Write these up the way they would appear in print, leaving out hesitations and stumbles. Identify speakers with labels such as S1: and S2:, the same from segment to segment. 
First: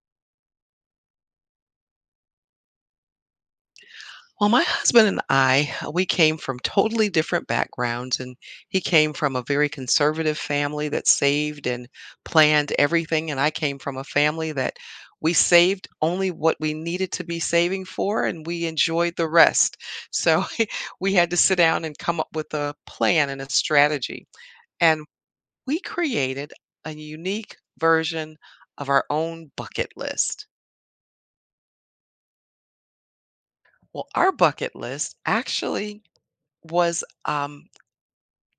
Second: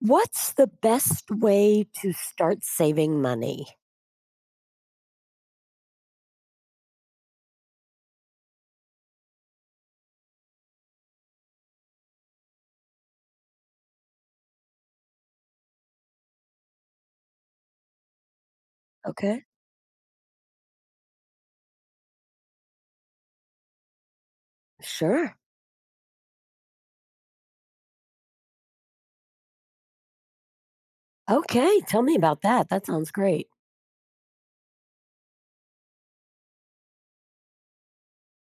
S1: What's the best way to start saving money?
S2: Well, my husband and I, we came from totally different backgrounds, and he came from a very conservative family that saved and planned everything, and I came from a family that we saved only what we needed to be saving for, and we enjoyed the
S1: Okay.
S2: rest. So we had to sit down and come up with a plan and a strategy, and
S1: Sure.
S2: we created a unique version of our own bucket list.
S1: Okay. Tell me about that. That sounds great.
S2: Well, our bucket list actually was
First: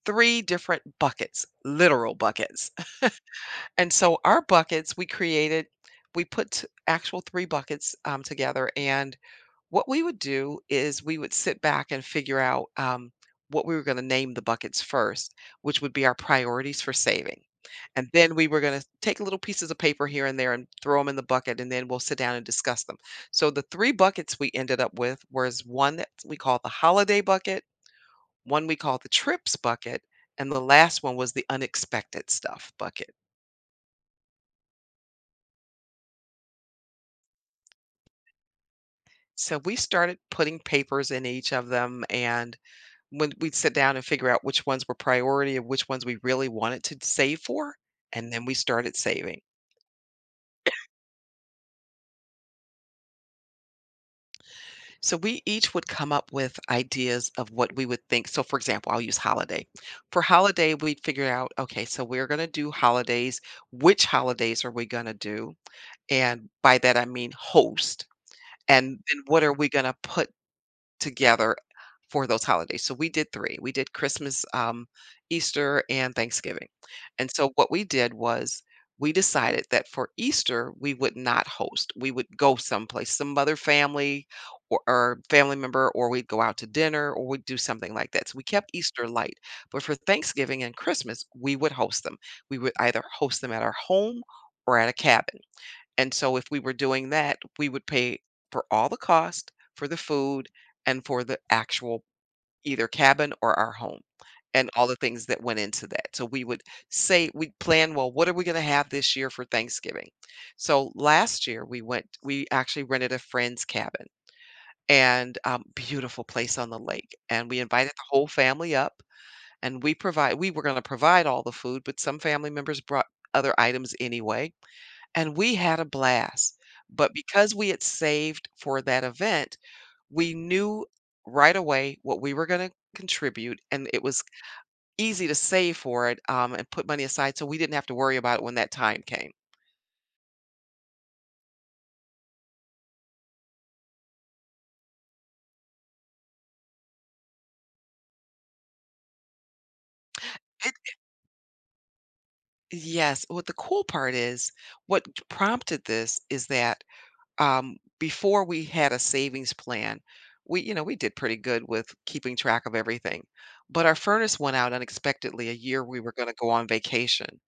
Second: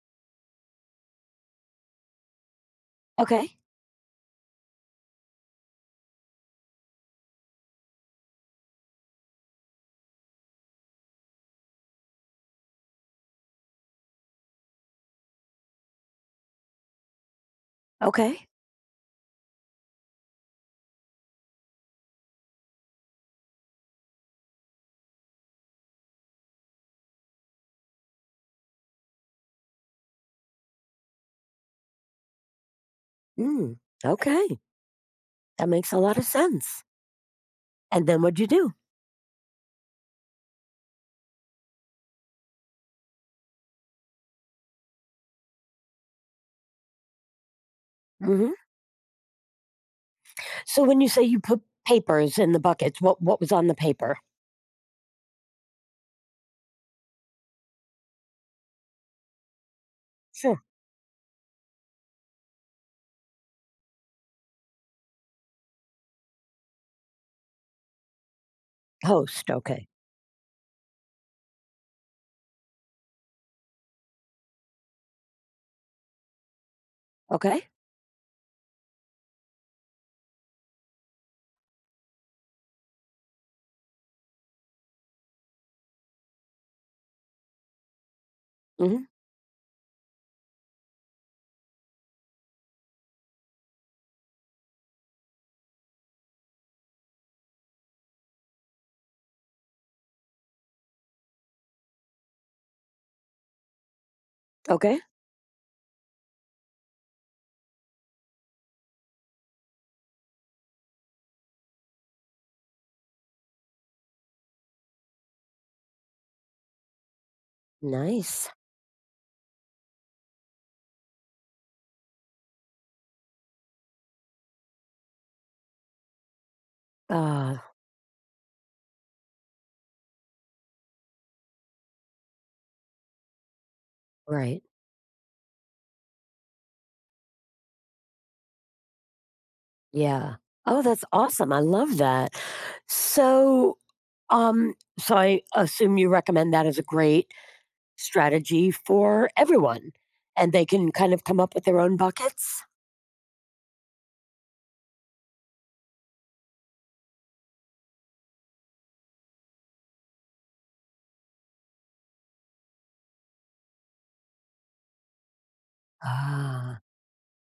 S2: 3 different buckets, literal buckets.
S1: Okay.
S2: And so our buckets, we put t actual 3 buckets, together, and what we would do is we would sit back and figure out, what we were gonna name the buckets first, which would be our priorities for saving. And then
S1: Okay.
S2: we were gonna take little pieces of paper here and there and throw them in the bucket, and then we'll sit down and discuss them. So the 3 buckets we ended up with was 1 that we call the holiday bucket, one we call the trips bucket, and the last one was the unexpected stuff bucket.
S1: Mm, okay. That makes a lot of sense. And then what'd you do?
S2: So we started putting papers in each of them, and when we'd sit down and figure out which ones were priority and which ones we really wanted to save for, and then
S1: Hmm.
S2: we started saving.
S1: So when you say you put papers in the buckets, what was on the paper?
S2: So we each would come up with ideas of what we would think. So, for example, I'll use holiday. For
S1: Sure.
S2: holiday, we figured out, okay, so we're going to do holidays. Which holidays are we going to do? And by that, I mean host. And then what
S1: Post.
S2: are we going
S1: Okay.
S2: to put together for those holidays. So we did 3. We did Christmas, Easter, and Thanksgiving. And so
S1: Okay.
S2: what we did was we decided that for Easter, we would not host. We would go someplace, some other family or family member, or we'd go out to dinner, or we'd do something like that. So we kept
S1: Hmm.
S2: Easter light, but for Thanksgiving and Christmas, we would host them. We would either host them at our home or at a cabin. And so if we were doing that, we would pay for all the cost for the food and for the actual either cabin or our home and all the
S1: Okay.
S2: things that went into that. So we would say we plan, well, what are we going to have this year for Thanksgiving? So last year we actually rented a friend's cabin and beautiful place on the lake, and we invited the whole
S1: Nice.
S2: family up, and we were going to provide all the food, but some family members brought other items anyway, and we had a blast, but because
S1: Uh,
S2: we had saved for that event, we knew right away what we were gonna contribute, and it was
S1: right.
S2: easy to save for it, and put money aside so we didn't have to worry about it when that time came.
S1: Yeah. Oh, that's awesome. I love that. So So I assume you recommend that as a great strategy for everyone, and they
S2: It
S1: can kind of come up with their own buckets?
S2: Yes, what the cool part is, what prompted this is that before we had a savings plan, we, you know, we did pretty good with keeping track of everything. But our furnace went out unexpectedly a year we were going to go on
S1: Ah,
S2: vacation.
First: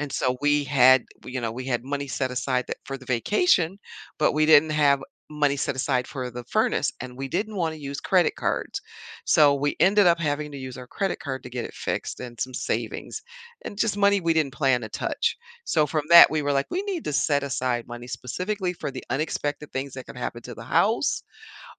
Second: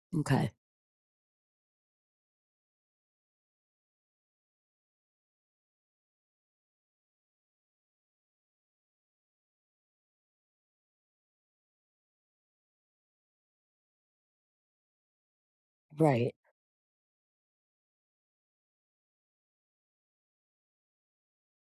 S2: And so
S1: okay.
S2: we had, you know, we had money set aside that for the vacation, but we didn't have money set aside for the furnace, and we didn't want to use credit cards. So we ended up having to use our credit card to get it fixed and some savings and just money we didn't plan to touch. So from that,
S1: Right.
S2: we were like, we need to set aside money specifically for the unexpected things that could happen to the house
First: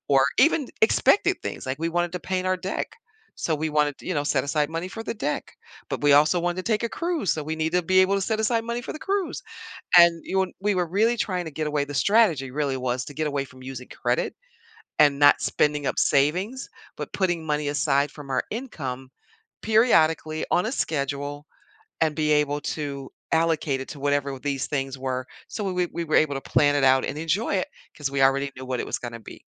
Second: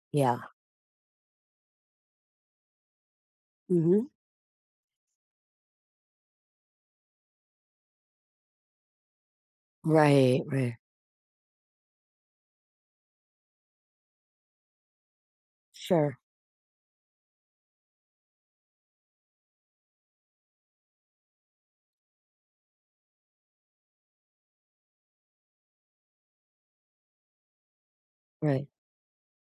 S2: or
S1: Yeah.
S2: even expected things. Like we wanted to paint our deck. So we wanted to,
S1: Mhm.
S2: you know, set aside money for the deck. But we also wanted to take a cruise. So we need to be able to set aside money for the cruise. And
S1: Right,
S2: you know, we
S1: right.
S2: were really trying to get away. The strategy really was to get away from using credit and not spending up
S1: Sure.
S2: savings, but putting money aside from our income periodically on a schedule and be able to allocate it to whatever these things were. So we were able to plan it out and enjoy it because we already knew
S1: Right.
S2: what it was gonna be.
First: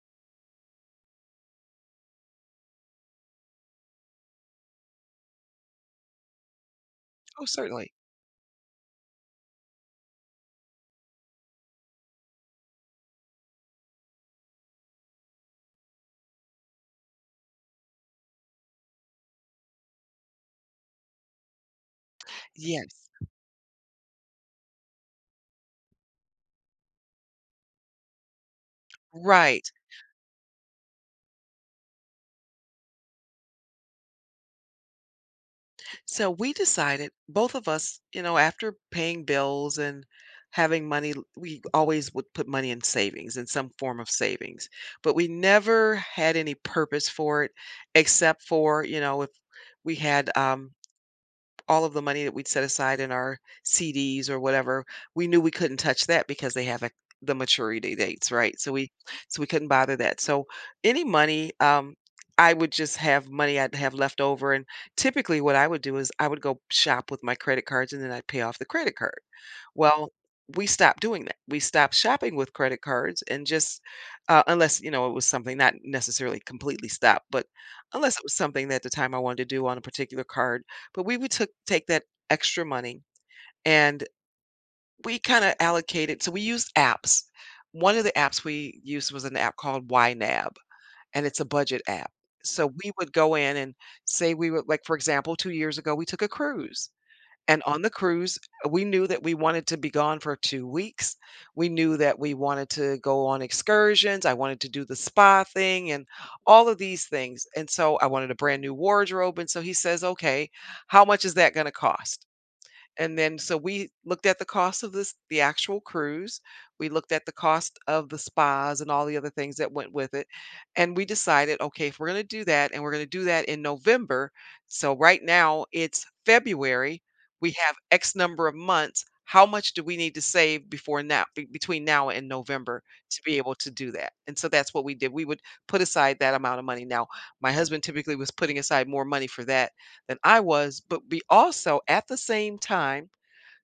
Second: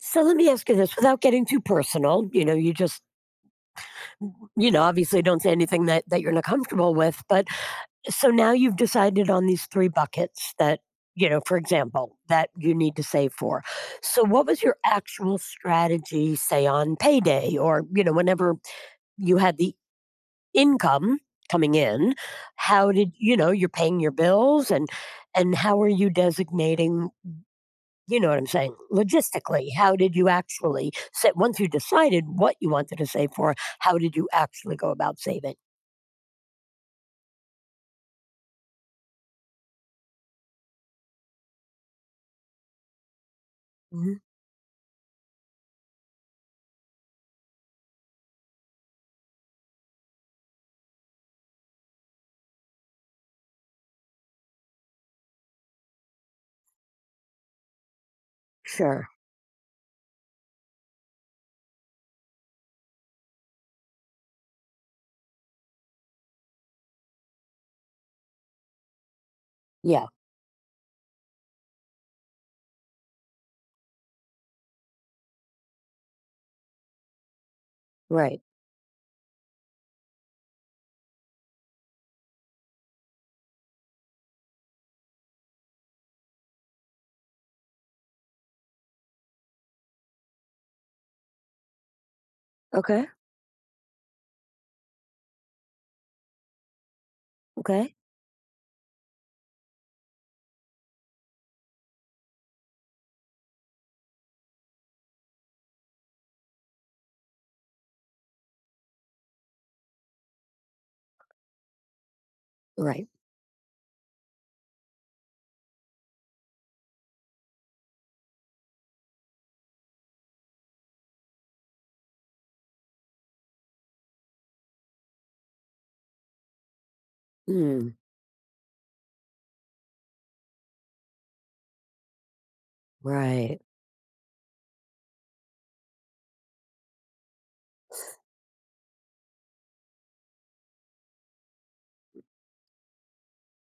S1: So let me ask you this without getting too personal, you know, you just, you know, obviously don't say anything that, that you're not comfortable with,
S2: Oh,
S1: but
S2: certainly.
S1: so now you've decided on these 3 buckets that, you know, for example, that you need to save for. So what was your actual strategy, say, on payday or, you know, whenever you had the income coming in? How
S2: Yes.
S1: did you know, you're paying your bills and how are you designating, you know what I'm saying?
S2: Right.
S1: Logistically, how did you actually set once you decided what you wanted to save for, how did you actually go about saving?
S2: So we decided, both of us, you know, after paying bills and having money, l we always would put money in savings, in some form of
S1: Mhm.
S2: savings, but we never had any purpose for it except for, you know, if we had, all of the money that we'd set aside in our CDs or whatever, we knew we couldn't touch that because they have, like, the maturity dates, right? So
S1: Sure.
S2: we couldn't bother that. So any money, I would just have money I'd have left over, and typically what I would do is I would go shop with my credit cards and then I'd pay off the credit card.
S1: Yeah.
S2: Well, we stopped doing that. We stopped shopping with credit cards and just unless, you know, it was something not necessarily completely stopped, but unless it was
S1: Right.
S2: something that at the time I wanted to do on a particular card, but we would took take that extra money, and we kinda allocated so we used apps. One of the apps we used was an app called YNAB, and it's a budget app. So we
S1: Okay.
S2: would go in and say we would like, for example, 2 years ago, we took a cruise, and on the
S1: Okay.
S2: cruise, we knew that we wanted to be gone for 2 weeks. We knew that we wanted to go on excursions. I wanted to do the spa thing and all of these things. And so I wanted a brand new wardrobe. And so he says, "Okay, how much is that gonna cost?"
S1: Right.
S2: And then so we looked at the cost of this the actual cruise. We looked at the cost of the spas and all the other things that went with it. And we decided, okay, if we're going to do that, and we're going to do that in November, so right now it's February, we have
S1: Mm,
S2: X number of months. How much do we need to save before now between now and November to be able
S1: right.
S2: to do that? And so that's what we did. We would put aside that amount of money. Now, my husband typically was putting aside more money for that than I was, but we also at the same time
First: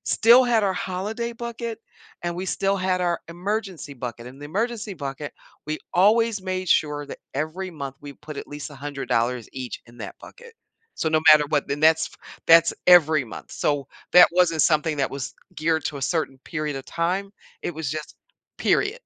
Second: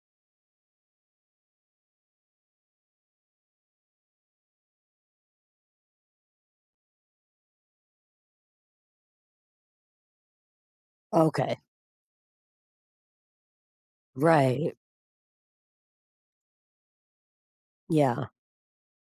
S2: still had our holiday bucket, and we still had our emergency bucket. In the emergency bucket, we always made sure that every month we put at least $100 each in that bucket. So no matter
S1: Okay.
S2: what, then that's every month. So that wasn't
S1: Right.
S2: something that was geared to a certain period of time. It was just
S1: Yeah.
S2: period.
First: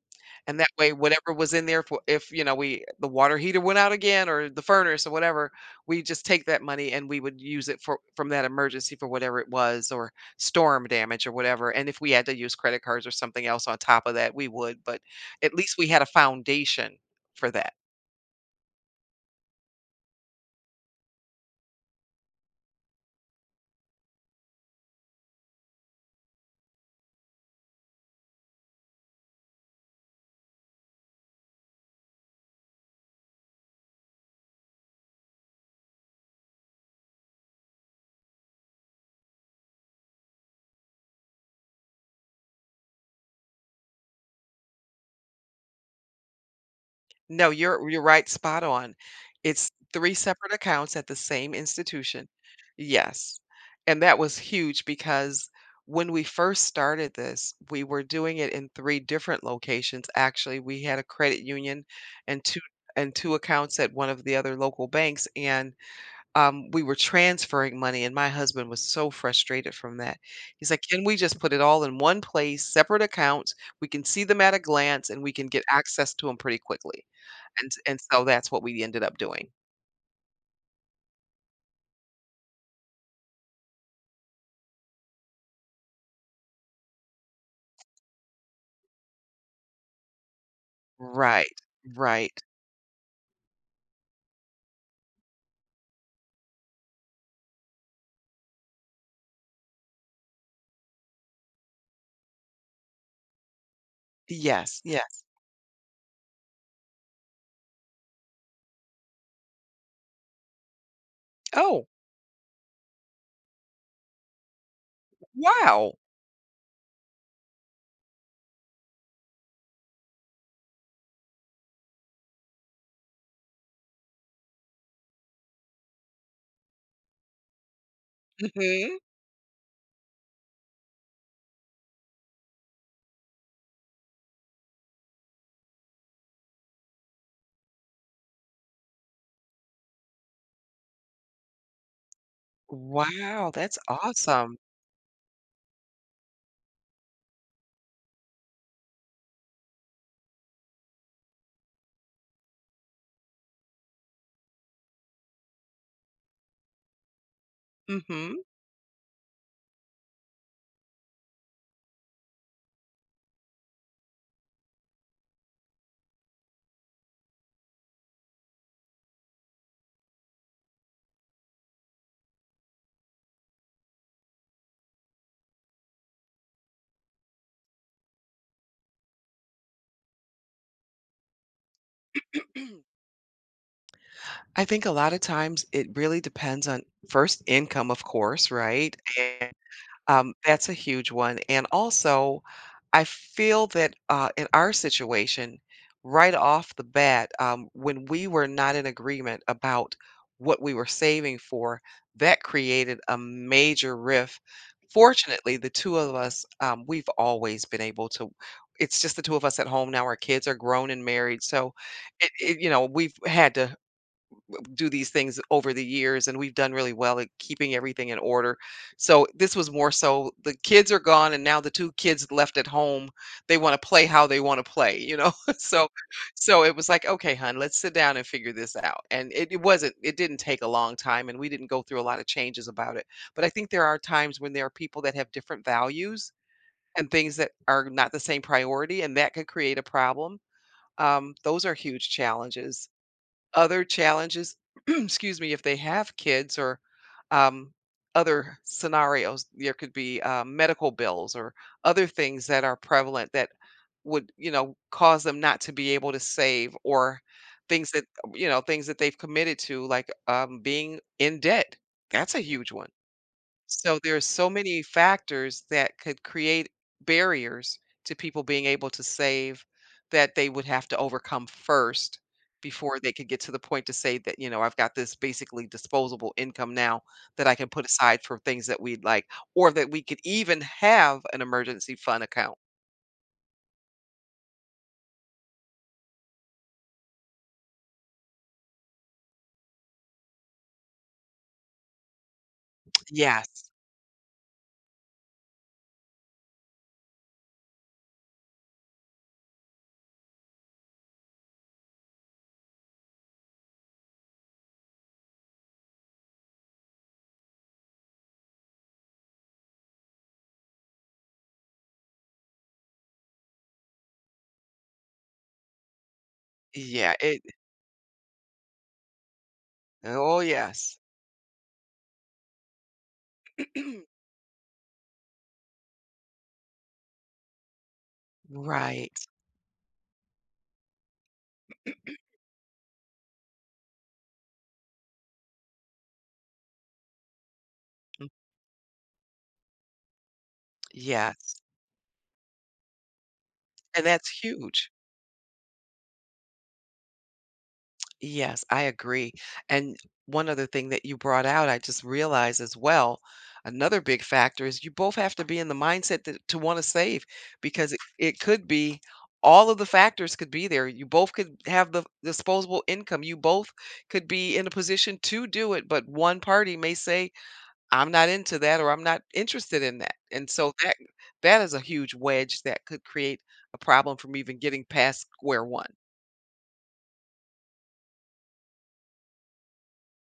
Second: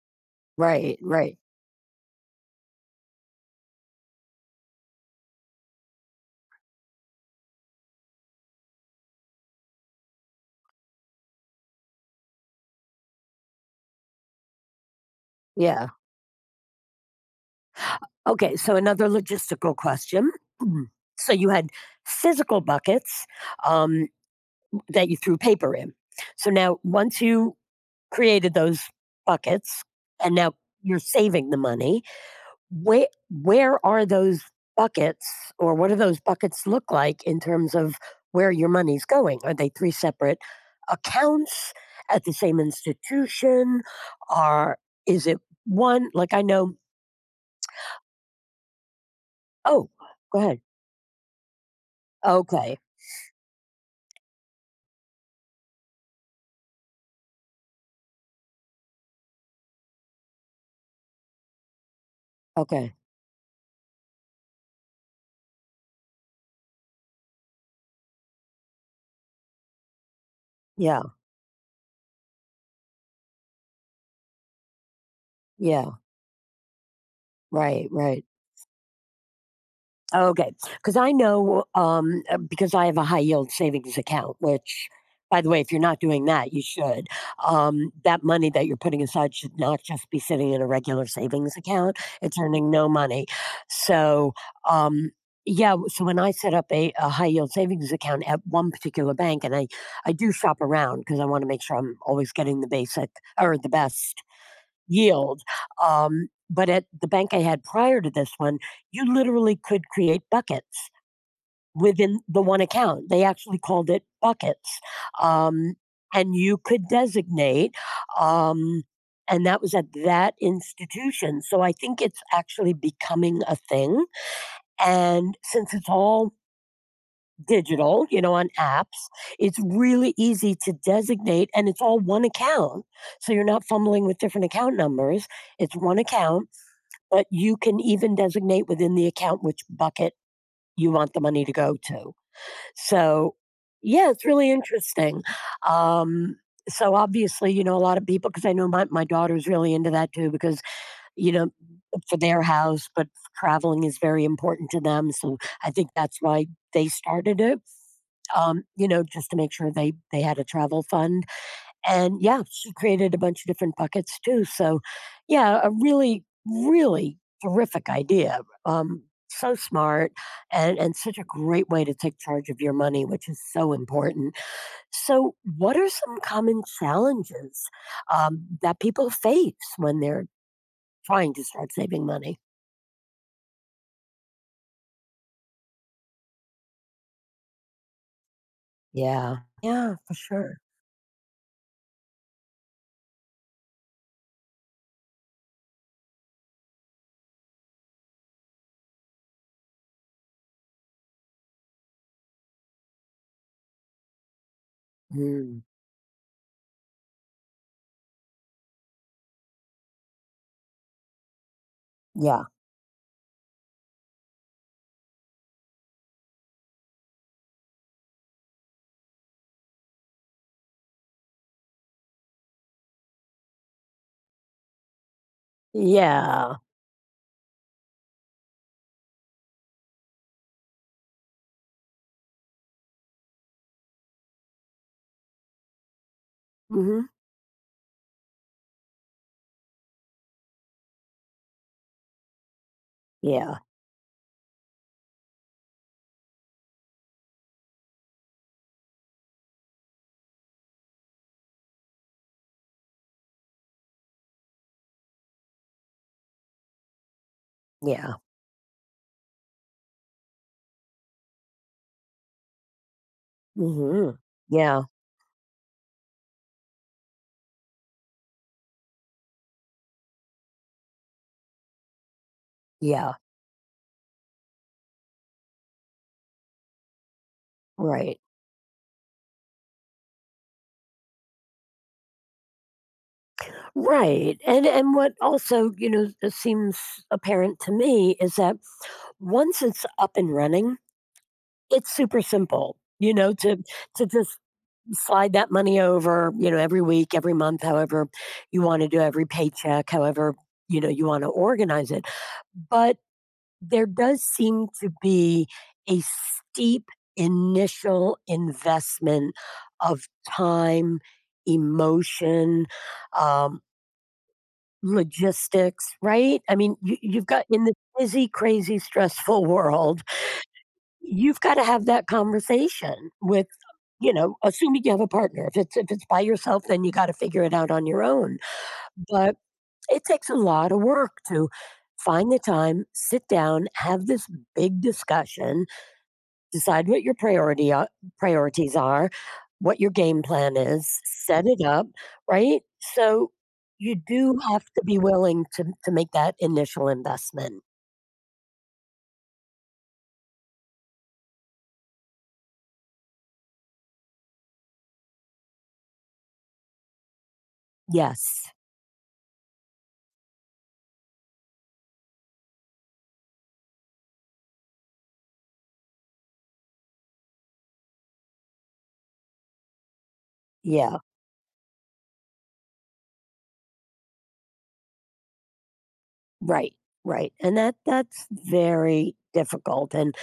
S2: And that way,
S1: Right.
S2: whatever
S1: Right.
S2: was in there, for if you know we the water heater went out again or the furnace or whatever, we just take that money and we would use it for from that emergency for whatever it was, or storm damage or whatever. And if we had to use credit cards or something else on top of that, we would, but at least we
S1: Yeah.
S2: had a foundation for that.
S1: Okay. So another logistical question. Mhm. So you had physical buckets, um, that you threw paper in. So now, once you created those buckets, and now you're saving the money, where are those buckets or what do those buckets look like in terms of where your money's going? Are they 3 separate accounts at the same institution? Are is it one, like I know.
S2: No, you're right, spot on. It's
S1: Oh,
S2: 3
S1: go
S2: separate
S1: ahead.
S2: accounts at the same institution.
S1: Okay.
S2: Yes. And that was huge because when we first started this, we were doing it in 3 different locations. Actually, we had a credit union and 2
S1: Okay.
S2: accounts at one of the other local banks, and we were transferring money, and my husband was so frustrated from that. He's like,
S1: Yeah.
S2: "Can we just put it all in one place, separate accounts? We can see them at a glance, and we can get
S1: Yeah.
S2: access to them pretty quickly."
S1: Right,
S2: And so
S1: right.
S2: that's what we ended up doing.
S1: Okay, because I know because I have a high yield savings account, which, by the way, if you're not doing that, you should. That money that you're putting aside should not just be sitting in a regular savings
S2: Right,
S1: account. It's
S2: right.
S1: earning no money. So, um, yeah, so when I set up a high yield savings account at one particular bank, and I do shop around because I want to make sure I'm always getting the basic or the best
S2: Yes, yes.
S1: yield. But at the bank I had prior to this one, you literally could create buckets
S2: Oh,
S1: within the one account. They actually called it buckets. Um,
S2: wow.
S1: and you could designate, um, and that was at that institution. So I think it's actually becoming a thing. And since it's all digital, you know, on
S2: Mhm.
S1: apps, it's really easy to designate and it's all one account. So you're not fumbling with different account numbers. It's one account but you can even designate within the account which bucket you want the money to go to. So,
S2: Wow, that's
S1: yeah, it's really
S2: awesome.
S1: interesting. Um, so obviously, you know, a lot of people, because I know my, my daughter's really into that too, because, you know, for their house, but traveling is very important to them. So I think that's why they started it,
S2: Mhm.
S1: you know, just to make sure they had a travel fund and yeah, she created a bunch of different buckets too. So, yeah, a really, really terrific idea. Um, so smart and such a great way to take charge of your money, which is so important. So, what are some common challenges that people face when they're trying to start saving money?
S2: I think a lot of times it really depends on first income, of course, right?
S1: Yeah, yeah, for sure.
S2: That's a huge one, and also, I feel that, in our situation, right off the bat, when we were not in agreement about what we were saving for, that created a major rift. Fortunately,
S1: Mm,
S2: the 2 of us, we've always been able to it's just the 2 of us at home now, our kids are grown and married, so it
S1: yeah,
S2: it you know, we've had to do these things over the years, and we've done really well at keeping everything in order. So this was more so the kids are gone, and now the two kids left at home, they want to play how they want to play, you know. So
S1: yeah.
S2: so it was like, okay, hun, let's sit down and figure this out. And it didn't take a long time, and we didn't go through a lot of changes about it. But I think there are times when there are people that have different values
S1: Hmm.
S2: and things that are not the same priority, and that could create a problem. Those are huge challenges,
S1: Yeah,
S2: other challenges, excuse me, if they have kids or um, other scenarios, there could be medical bills or other things that are prevalent that would, you know, cause them not to be able to save, or things that,
S1: yeah.
S2: you know, things that they've committed to, like being in debt. That's a huge one. So
S1: Hmm.
S2: there's so
S1: Yeah,
S2: many factors that could create barriers to people being able to save that they would have to overcome first before they
S1: yeah,
S2: could get to the point to say that, you know, I've got this basically disposable income now that I can put
S1: right.
S2: aside for things that we'd like, or that we could even have an emergency fund account.
S1: Right. And what also, you know, seems apparent to me is that once it's up and running, it's super simple, you know,
S2: Yes.
S1: to just slide that money over, you know, every week, every month, however you want to do, every paycheck, however, you know, you want to organize it. But there does seem to be a steep initial investment of time, emotion, um, logistics, right? I mean, you
S2: Yeah.
S1: you've
S2: It,
S1: got in this busy, crazy, stressful world,
S2: oh, yes.
S1: you've gotta have that conversation with, you know, assuming you have a partner. If it's by yourself, then you gotta figure it out on your own,
S2: Right.
S1: but it takes a lot of work to find the time, sit down, have this big discussion, decide what your priority a priorities are, what your game plan is, set it
S2: Yes.
S1: up, right? So you
S2: And that's
S1: do have to
S2: huge.
S1: be willing to make that initial investment.
S2: Yes, I agree. And one other thing that you brought out, I just realized as well, another big factor is you both have to be in the mindset that, to want to save because
S1: Yes.
S2: it could be all of the factors could be there. You both could have the disposable income. You both could be in a position to do it, but one party may say, "I'm not into that," or "I'm not interested in that." And so
S1: Yeah.
S2: that is a huge wedge that could create a problem from even getting past square one.
S1: Right. Right. And that that's very difficult and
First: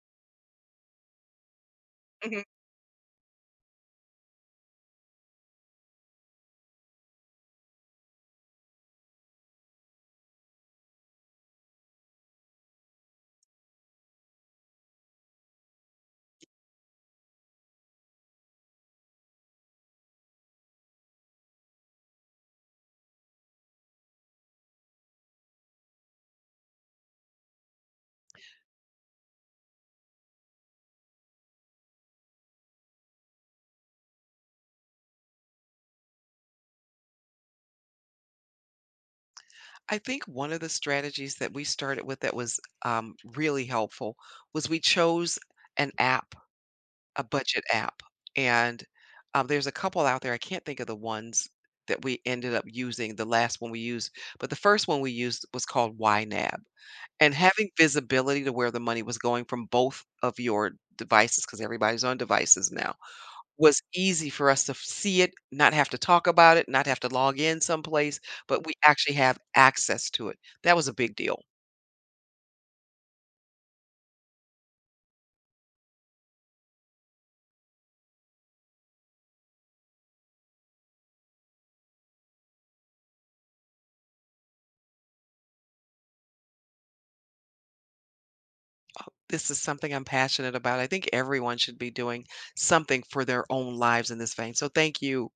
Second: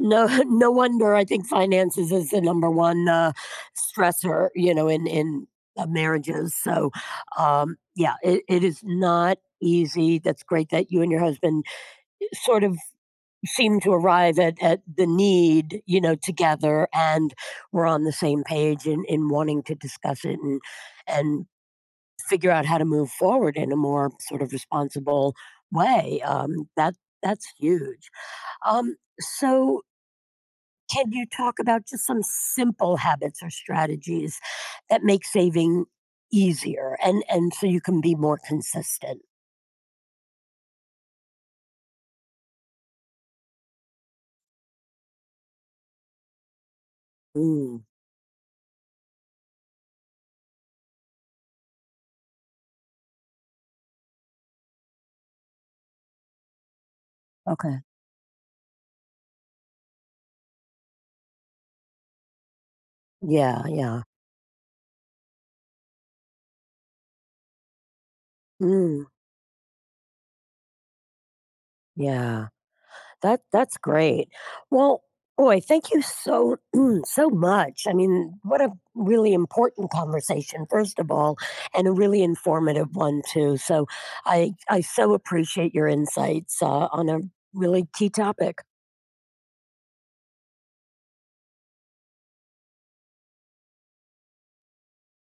S1: no no wonder I think finances is the number one, stressor, you know, in, marriages. So, yeah, it is not easy. That's great that you and your husband sort of seem to arrive at the need, you know, together and we're on the same page in wanting to discuss it and figure out how to move forward in a more sort of responsible way. That that's huge. So can you talk about just some simple habits or strategies that make saving easier and so you can be more consistent?
S2: I think one of the strategies that we started with that was, really helpful was we chose an app, a budget
S1: Mm,
S2: app, and, there's a couple out there, I can't think of the ones that we ended up using, the last one we used, but the first one we used was called YNAB, and having
S1: okay.
S2: visibility to where the money was going from both of your devices, because everybody's on devices now,
S1: Yeah,
S2: was
S1: yeah.
S2: easy for us to f see it, not have to talk about it, not have to log in someplace, but we
S1: Mm,
S2: actually have access to it. That was a big deal.
S1: yeah. That that's great. Well, boy, thank you so so much. I mean, what a really important conversation first of all and a really informative one too. So I so appreciate your insights on a really key topic.
S2: This is something I'm passionate about. I think everyone should be doing something for their own lives in this vein, so thank you.